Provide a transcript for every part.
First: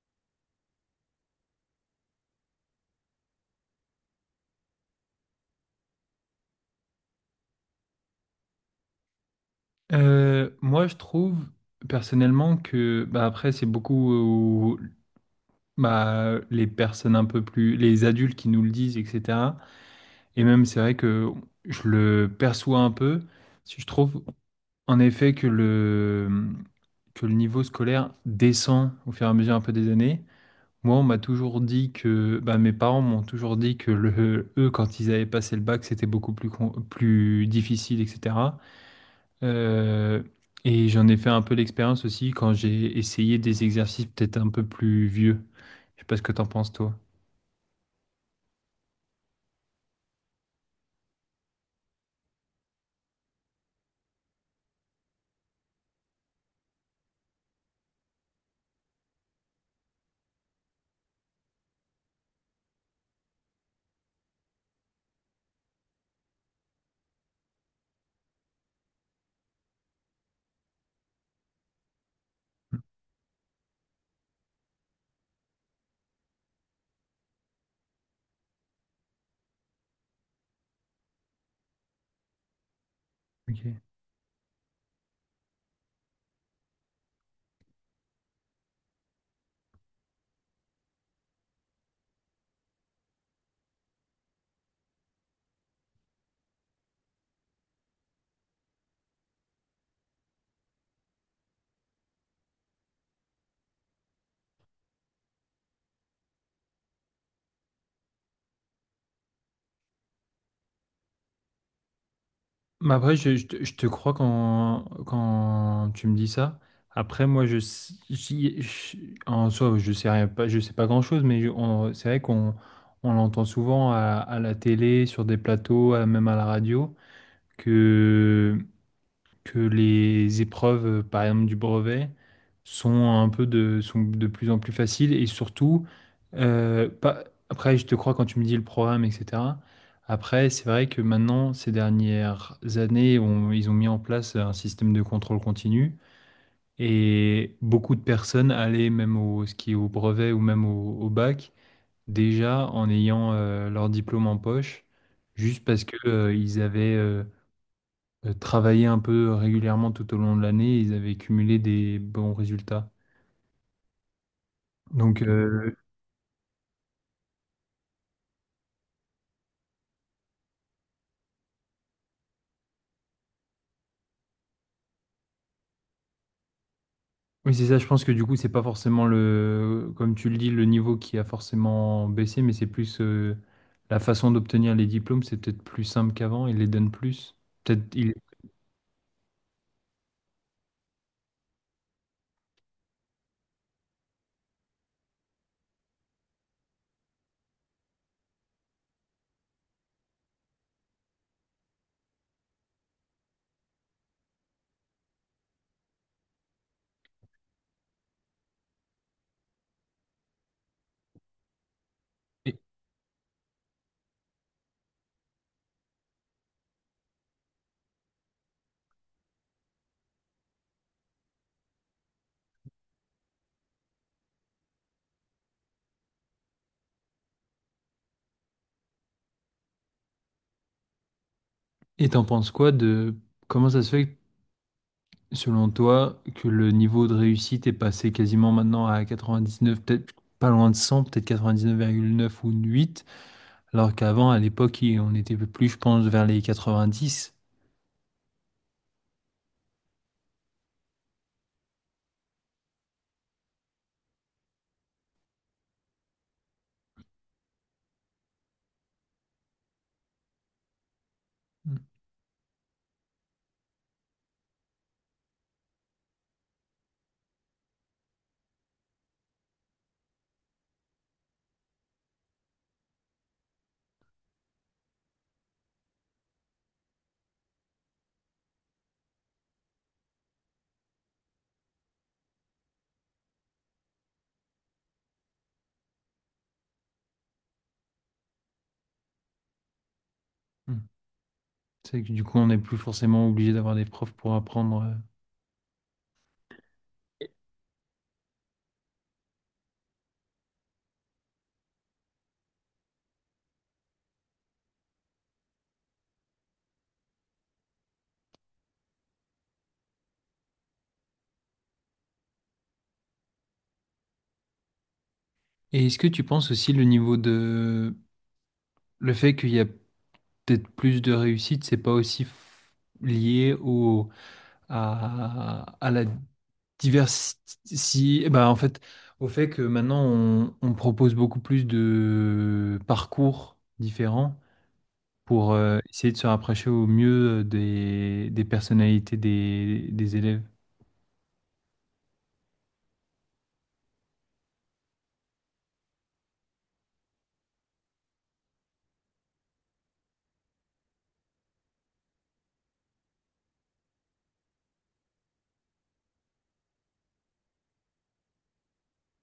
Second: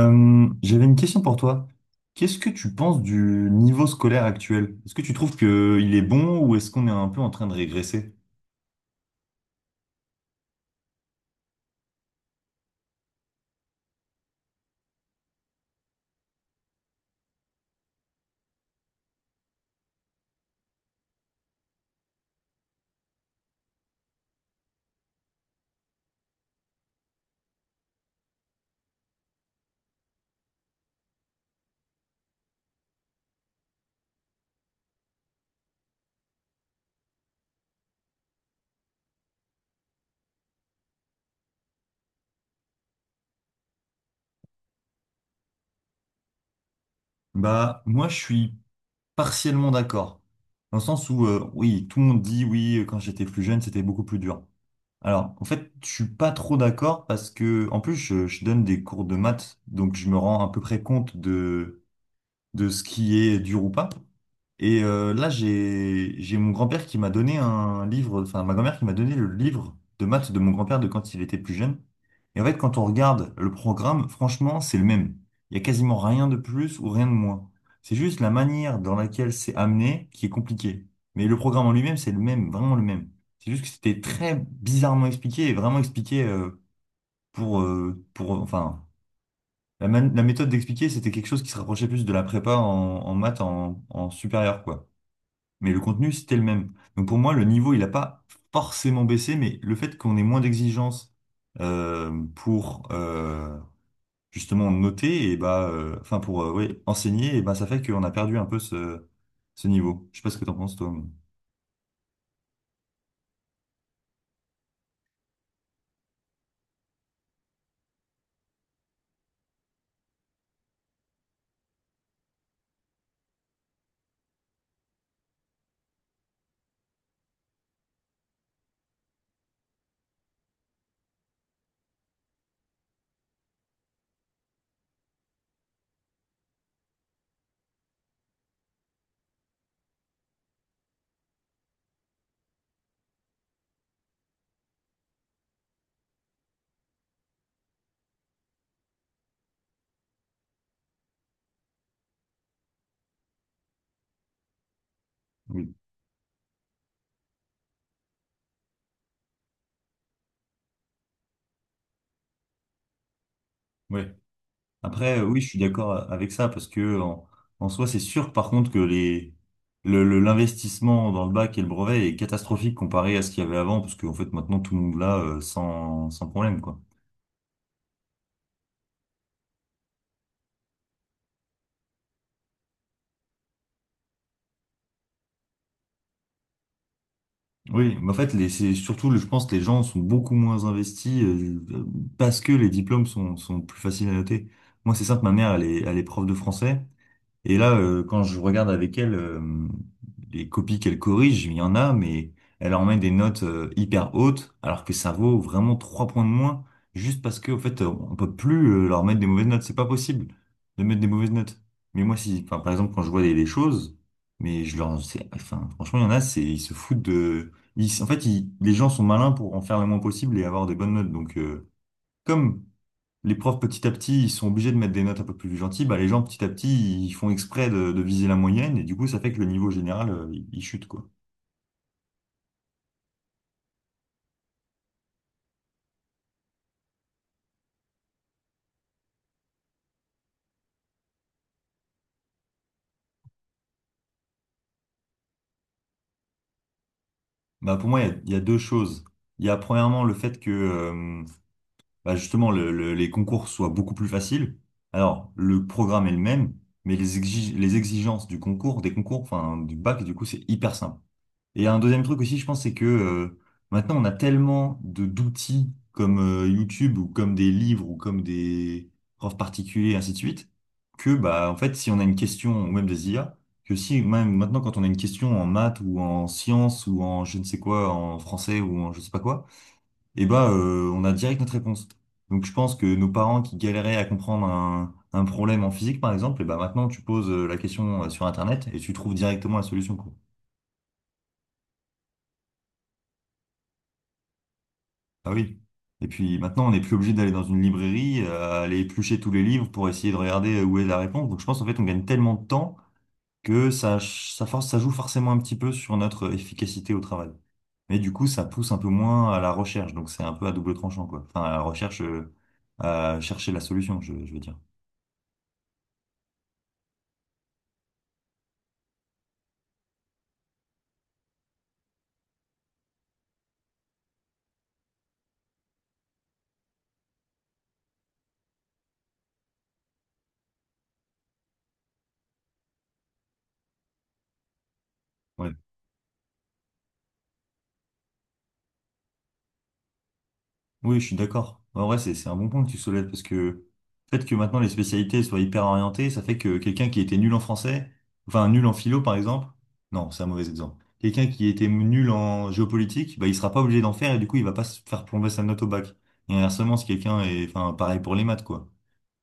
J'avais une question pour toi. Qu'est-ce que tu penses du niveau scolaire actuel? Est-ce que tu trouves qu'il est bon ou est-ce qu'on est un peu en train de régresser? Moi, je trouve personnellement que, bah, après, c'est beaucoup bah, les personnes un peu plus, les adultes qui nous le disent, etc. Et même, c'est vrai que je le perçois un peu. Si je trouve, en effet, que le niveau scolaire descend au fur et à mesure un peu des années. Moi, on m'a toujours dit que, bah, mes parents m'ont toujours dit que eux, quand ils avaient passé le bac, c'était beaucoup plus, plus difficile, etc. Euh, et j'en ai fait un peu l'expérience aussi quand j'ai essayé des exercices peut-être un peu plus vieux. Je sais pas ce que t'en penses, toi. Bah, moi, je suis partiellement d'accord. Dans le sens où, oui, tout le monde dit, oui, quand j'étais plus jeune, c'était beaucoup plus dur. Alors, en fait, je suis pas trop d'accord parce que, en plus, je donne des cours de maths, donc je me rends à peu près compte de ce qui est dur ou pas. Et là, j'ai mon grand-père qui m'a donné un livre, enfin ma grand-mère qui m'a donné le livre de maths de mon grand-père de quand il était plus jeune. Et en fait, quand on regarde le programme, franchement, c'est le même. Il n'y a quasiment rien de plus ou rien de moins. C'est juste la manière dans laquelle c'est amené qui est compliquée. Mais le programme en lui-même, c'est le même, vraiment le même. C'est juste que Ok. c'était très bizarrement expliqué et vraiment expliqué. Pour, euh, pour, enfin, la la méthode d'expliquer, c'était quelque chose qui se rapprochait plus de la prépa en maths en supérieur, quoi. Mais le contenu, c'était le même. Donc pour moi, le niveau, il n'a pas forcément baissé, mais le fait qu'on ait moins d'exigences pour justement noter, et bah, enfin pour ouais, enseigner, et bah, ça fait qu'on a perdu un peu ce niveau. Je sais pas ce que t'en penses, toi. Mais après, je te crois quand tu me dis ça. Après, moi, je, s- j'y- je- en soi, je sais rien, pas, je sais pas grand-chose, mais c'est vrai qu'on on l'entend souvent à la télé, sur des plateaux, même à la radio, que que les épreuves, par exemple, du brevet, sont sont de plus en plus faciles et surtout, pas, après, je te crois quand tu me dis le programme, etc. Après, c'est vrai que maintenant, ces dernières années, ils ont mis en place un système de contrôle continu et beaucoup de personnes allaient même au ski, au brevet ou même au bac, déjà en ayant leur diplôme en poche, juste Oui. parce que ils avaient travaillaient un peu régulièrement tout au long de l'année, ils avaient cumulé des bons résultats. Ouais. Après, Donc oui, je suis euh, d'accord avec ça, parce que en soi, c'est sûr, par contre, que les. L'investissement dans le bac et le brevet est catastrophique comparé à ce qu'il y avait avant, parce qu'en fait maintenant tout le monde l'a sans problème, quoi. oui, c'est ça, je pense que du coup, c'est pas forcément le, comme tu le dis, le niveau qui a forcément baissé, mais c'est plus la façon d'obtenir les diplômes, c'est peut-être plus simple qu'avant, ils les donnent plus. Peut-être Oui, mais il... en fait, les, c'est surtout, le- je pense que les gens sont beaucoup moins investis parce que les diplômes sont plus faciles à noter. Moi, c'est simple, ma mère, elle est prof de français. Et là, quand je regarde avec elle les copies qu'elle corrige, il y en a, mais elle en met des notes hyper hautes, alors que ça vaut vraiment trois points de moins, juste parce que, en fait, on peut plus leur mettre des mauvaises notes. C'est pas possible de mettre des mauvaises notes. Mais moi, si, Et enfin, par exemple, quand je vois des choses, enfin, franchement, il y en a, c'est, ils se foutent de, ils- en fait, ils- les gens sont malins pour en faire le moins possible et avoir des bonnes notes. Donc, comme les profs petit à petit, ils sont obligés de mettre des notes un peu plus gentilles. Bah, les gens petit à petit, ils font exprès de viser la moyenne et du coup, ça fait que le niveau général, il chute quoi. T'en penses quoi de comment ça se fait, selon toi, que le niveau de réussite est passé quasiment maintenant à quatre-vingt-dix-neuf neuf peut-être pas loin de cent, peut-être quatre-vingt-dix-neuf virgule neuf ou huit. Alors qu'avant, à l'époque, on était plus, je pense, vers les 90. Bah, pour moi, il y a deux choses. Il y a premièrement le fait que bah, justement les concours soient beaucoup plus faciles. Alors, le programme est le même, mais les exigences du concours, des concours, enfin du bac, du coup, c'est hyper simple. Et un Mm, deuxième truc aussi, je pense, c'est que maintenant, on a tellement de d'outils comme YouTube ou comme des livres ou comme des profs particuliers, ainsi de suite, que bah en fait, si on a une question ou même des IA, que si même maintenant, quand on a une question en maths ou en sciences ou en je ne sais quoi, en français ou en je sais pas quoi, et bah on a direct notre réponse. Donc je pense que nos parents qui galéraient à comprendre un problème en physique, par exemple, et bah maintenant, tu poses la question sur Internet et tu trouves directement la solution, quoi. mm. C'est que du coup, on n'est plus forcément obligé d'avoir des profs pour apprendre. Ah oui. Et puis maintenant, on n'est plus obligé d'aller dans une librairie, aller éplucher tous les livres pour essayer de regarder où est la réponse. Donc je pense en fait on gagne tellement de temps que ça, ch- ça, force, ça joue forcément un petit peu sur notre efficacité au travail. Mais du coup, ça pousse un peu moins à la recherche. Donc c'est un peu à double tranchant, quoi. Enfin, à la recherche, à chercher la solution, je veux dire. Et est-ce que tu penses aussi le niveau de... Le fait qu'il y a peut-être plus de réussite, c'est pas aussi lié au... à la diversité... Bah, en fait, au fait que maintenant, on propose beaucoup plus de parcours différents pour On essayer de se rapprocher au mieux des personnalités des élèves. Oui, je suis d'accord. En vrai, c'est un bon point que tu soulèves parce que le fait que maintenant les spécialités soient hyper orientées, ça fait que quelqu'un qui était nul en français, enfin nul en philo par exemple, non, c'est un mauvais exemple. Quelqu'un qui était nul en géopolitique, bah, il sera pas obligé d'en faire et du coup, il va pas se faire plomber sa note au bac. Et inversement, si quelqu'un est, enfin, pareil pour les maths, quoi.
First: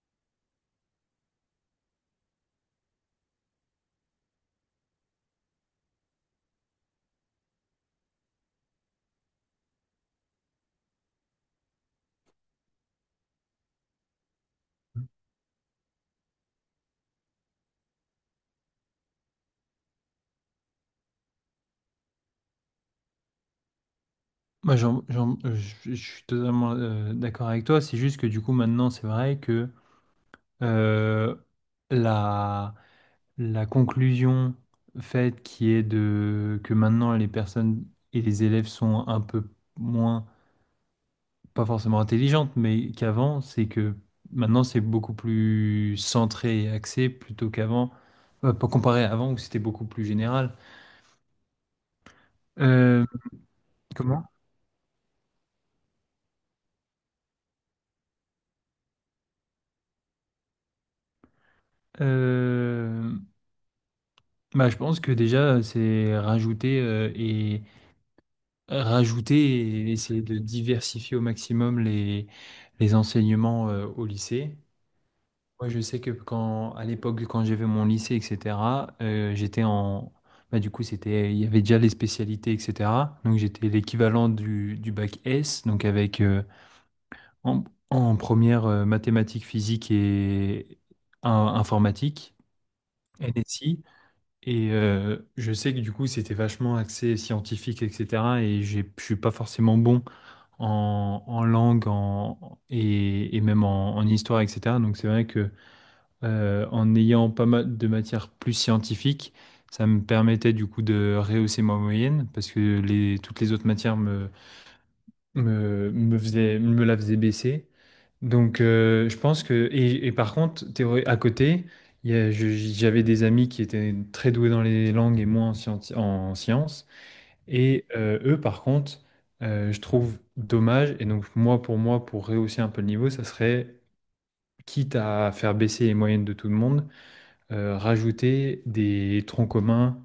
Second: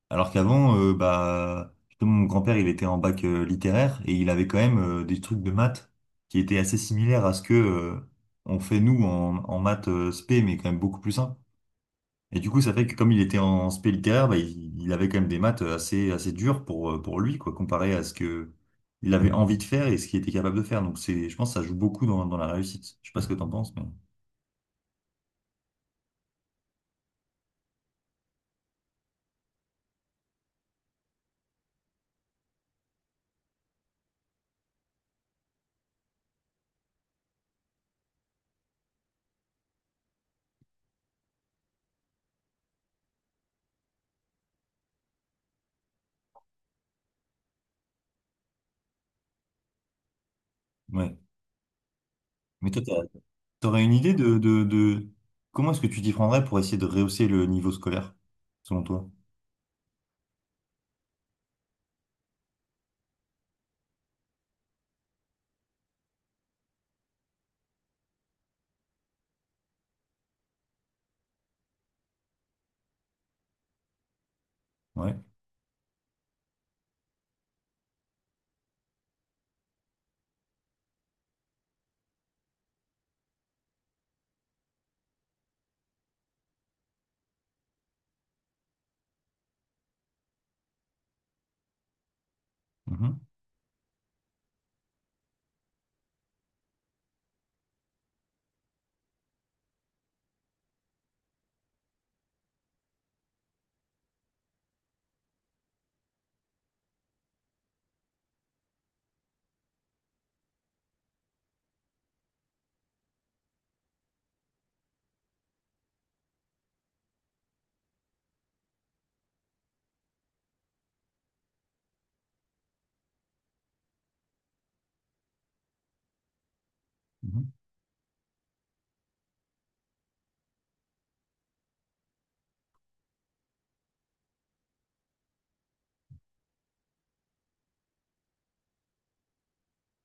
Alors qu'avant, bah, justement, mon grand-père, il était en bac littéraire et il avait quand même des trucs de maths qui étaient assez similaires à ce que on fait nous en maths spé, mais quand même beaucoup plus simple. Et du coup, ça fait que comme il était en spé littéraire, bah, il avait quand même des maths assez dures pour lui, quoi, comparé à ce que il avait envie de faire et ce qu'il était capable de faire. Donc c'est, je pense, que ça joue beaucoup dans la réussite. Je sais pas ce que t'en penses, mais Moi, je suis totalement d'accord avec toi. C'est juste que du coup, maintenant, c'est vrai que euh, la, la conclusion faite qui est de que maintenant les personnes et les élèves sont un peu moins, pas forcément intelligentes, mais qu'avant, c'est que maintenant c'est beaucoup plus centré et axé plutôt qu'avant, pas comparé à avant où c'était beaucoup plus général. ouais. Mais toi, Euh, t'aurais une idée Comment? de comment est-ce que tu t'y prendrais pour essayer de rehausser le niveau scolaire, selon toi? Euh, Bah, je pense que déjà, c'est rajouter rajouter et essayer de diversifier au maximum les enseignements au lycée. Ouais. Moi, je sais que quand, à l'époque, quand j'avais mon lycée, etc., euh, j'étais en, bah, du coup, c'était, il y avait déjà les spécialités, etc. Donc, j'étais l'équivalent du bac S, donc avec en, en première mathématiques, physique et informatique, Mhm. NSI. Et je sais que du coup, c'était vachement axé scientifique, etc. Et je suis pas forcément bon en langue et même en histoire, etc. Donc c'est vrai que en ayant pas mal de matières plus scientifiques, ça me permettait du coup de rehausser ma moyenne parce que toutes les autres matières me la faisaient baisser. Donc, je pense que. Et par contre, théorie, à côté, il y a- je- j'avais des amis qui étaient très doués dans les langues et moi en sciences. Mhm. Et eux, par contre, je trouve dommage. Et donc, moi, pour rehausser un peu le niveau, ça serait, quitte à faire baisser les moyennes de tout le monde, rajouter des troncs communs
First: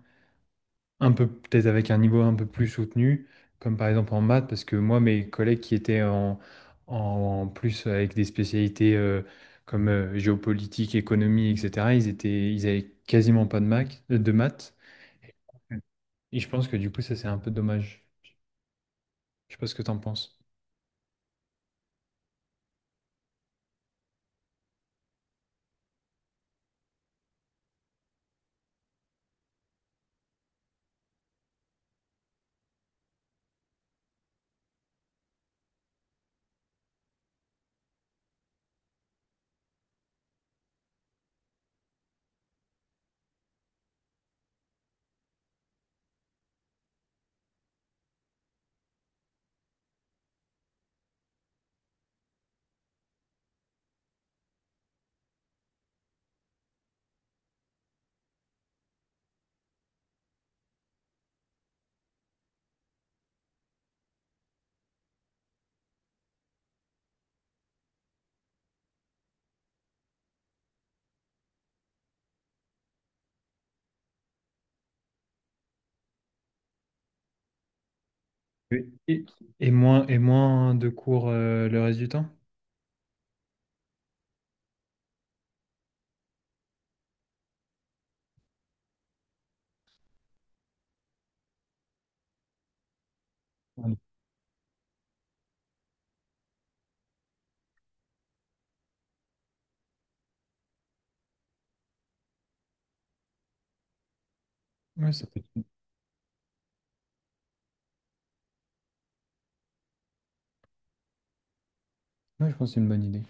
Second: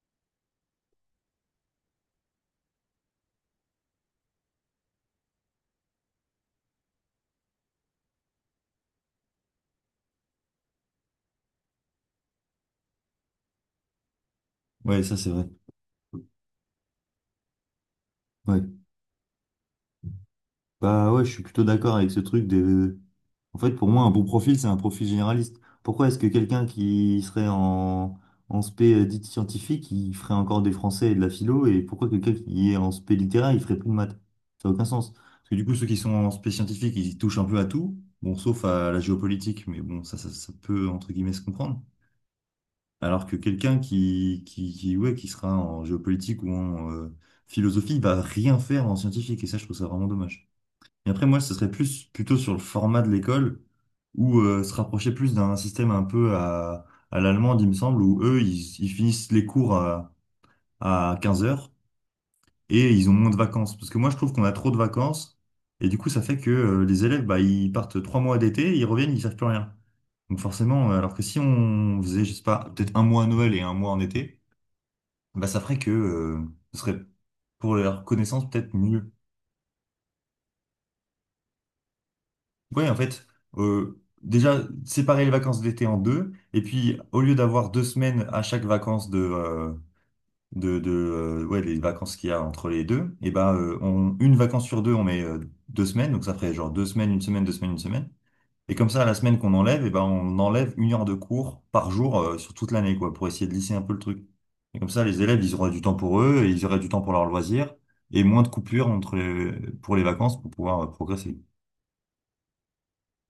un peu peut-être avec un niveau un peu plus soutenu, comme par exemple en maths, parce que moi, mes collègues qui étaient en plus avec des spécialités comme géopolitique, économie, etc., ils avaient quasiment pas de maths, de maths. Ouais, ça c'est vrai. Et je pense que du coup, ça, c'est un peu dommage. Ouais. Je sais pas ce que t'en penses. Bah ouais, je suis plutôt d'accord avec ce truc des En fait, pour moi, un bon profil, c'est un profil généraliste. Pourquoi est-ce que quelqu'un qui serait en spé dite scientifique, il ferait encore des français et de la philo, et pourquoi quelqu'un qui est en spé littéraire, il ferait plus de maths? Ça n'a aucun sens. Parce que du coup, ceux qui sont en spé scientifique, ils touchent un peu à tout, bon, sauf à la géopolitique, mais bon, ça peut, entre guillemets, se comprendre. Alors que quelqu'un qui sera en géopolitique ou en philosophie, il va rien faire en scientifique, et ça, je trouve ça vraiment dommage. Et après, moi, ce serait plus plutôt sur le format de l'école, où se rapprocher plus d'un système un peu à l'allemande, il me semble, où eux, ils finissent les cours à 15h et ils ont moins de vacances. Parce que moi, je trouve qu'on a trop de vacances, et du coup, ça fait que les élèves, bah, ils partent 3 mois d'été, ils reviennent, ils savent plus rien. Donc forcément, alors que si on faisait, je sais pas, peut-être un mois à Noël et un mois en été, bah, ça ferait que ce serait pour leur connaissance peut-être Oui. mieux. Et moins de cours le reste du temps? Ouais, en fait, déjà, séparer les vacances d'été en deux, et puis au lieu d'avoir 2 semaines à chaque vacances les vacances qu'il y a entre les deux, et ben, Oui, une vacance sur deux, on met deux semaines, donc ça ferait genre deux semaines, une semaine, deux semaines, une semaine. Et comme ça, la semaine qu'on enlève, et ben, on enlève une heure de cours par jour sur toute l'année, quoi, pour essayer de lisser un peu le truc. Et comme ça, Ouais, les élèves, ils auraient du temps pour eux, et ils auraient du temps pour leurs loisirs, et moins de coupures pour les vacances pour pouvoir progresser. ouais, je pense que c'est une bonne idée.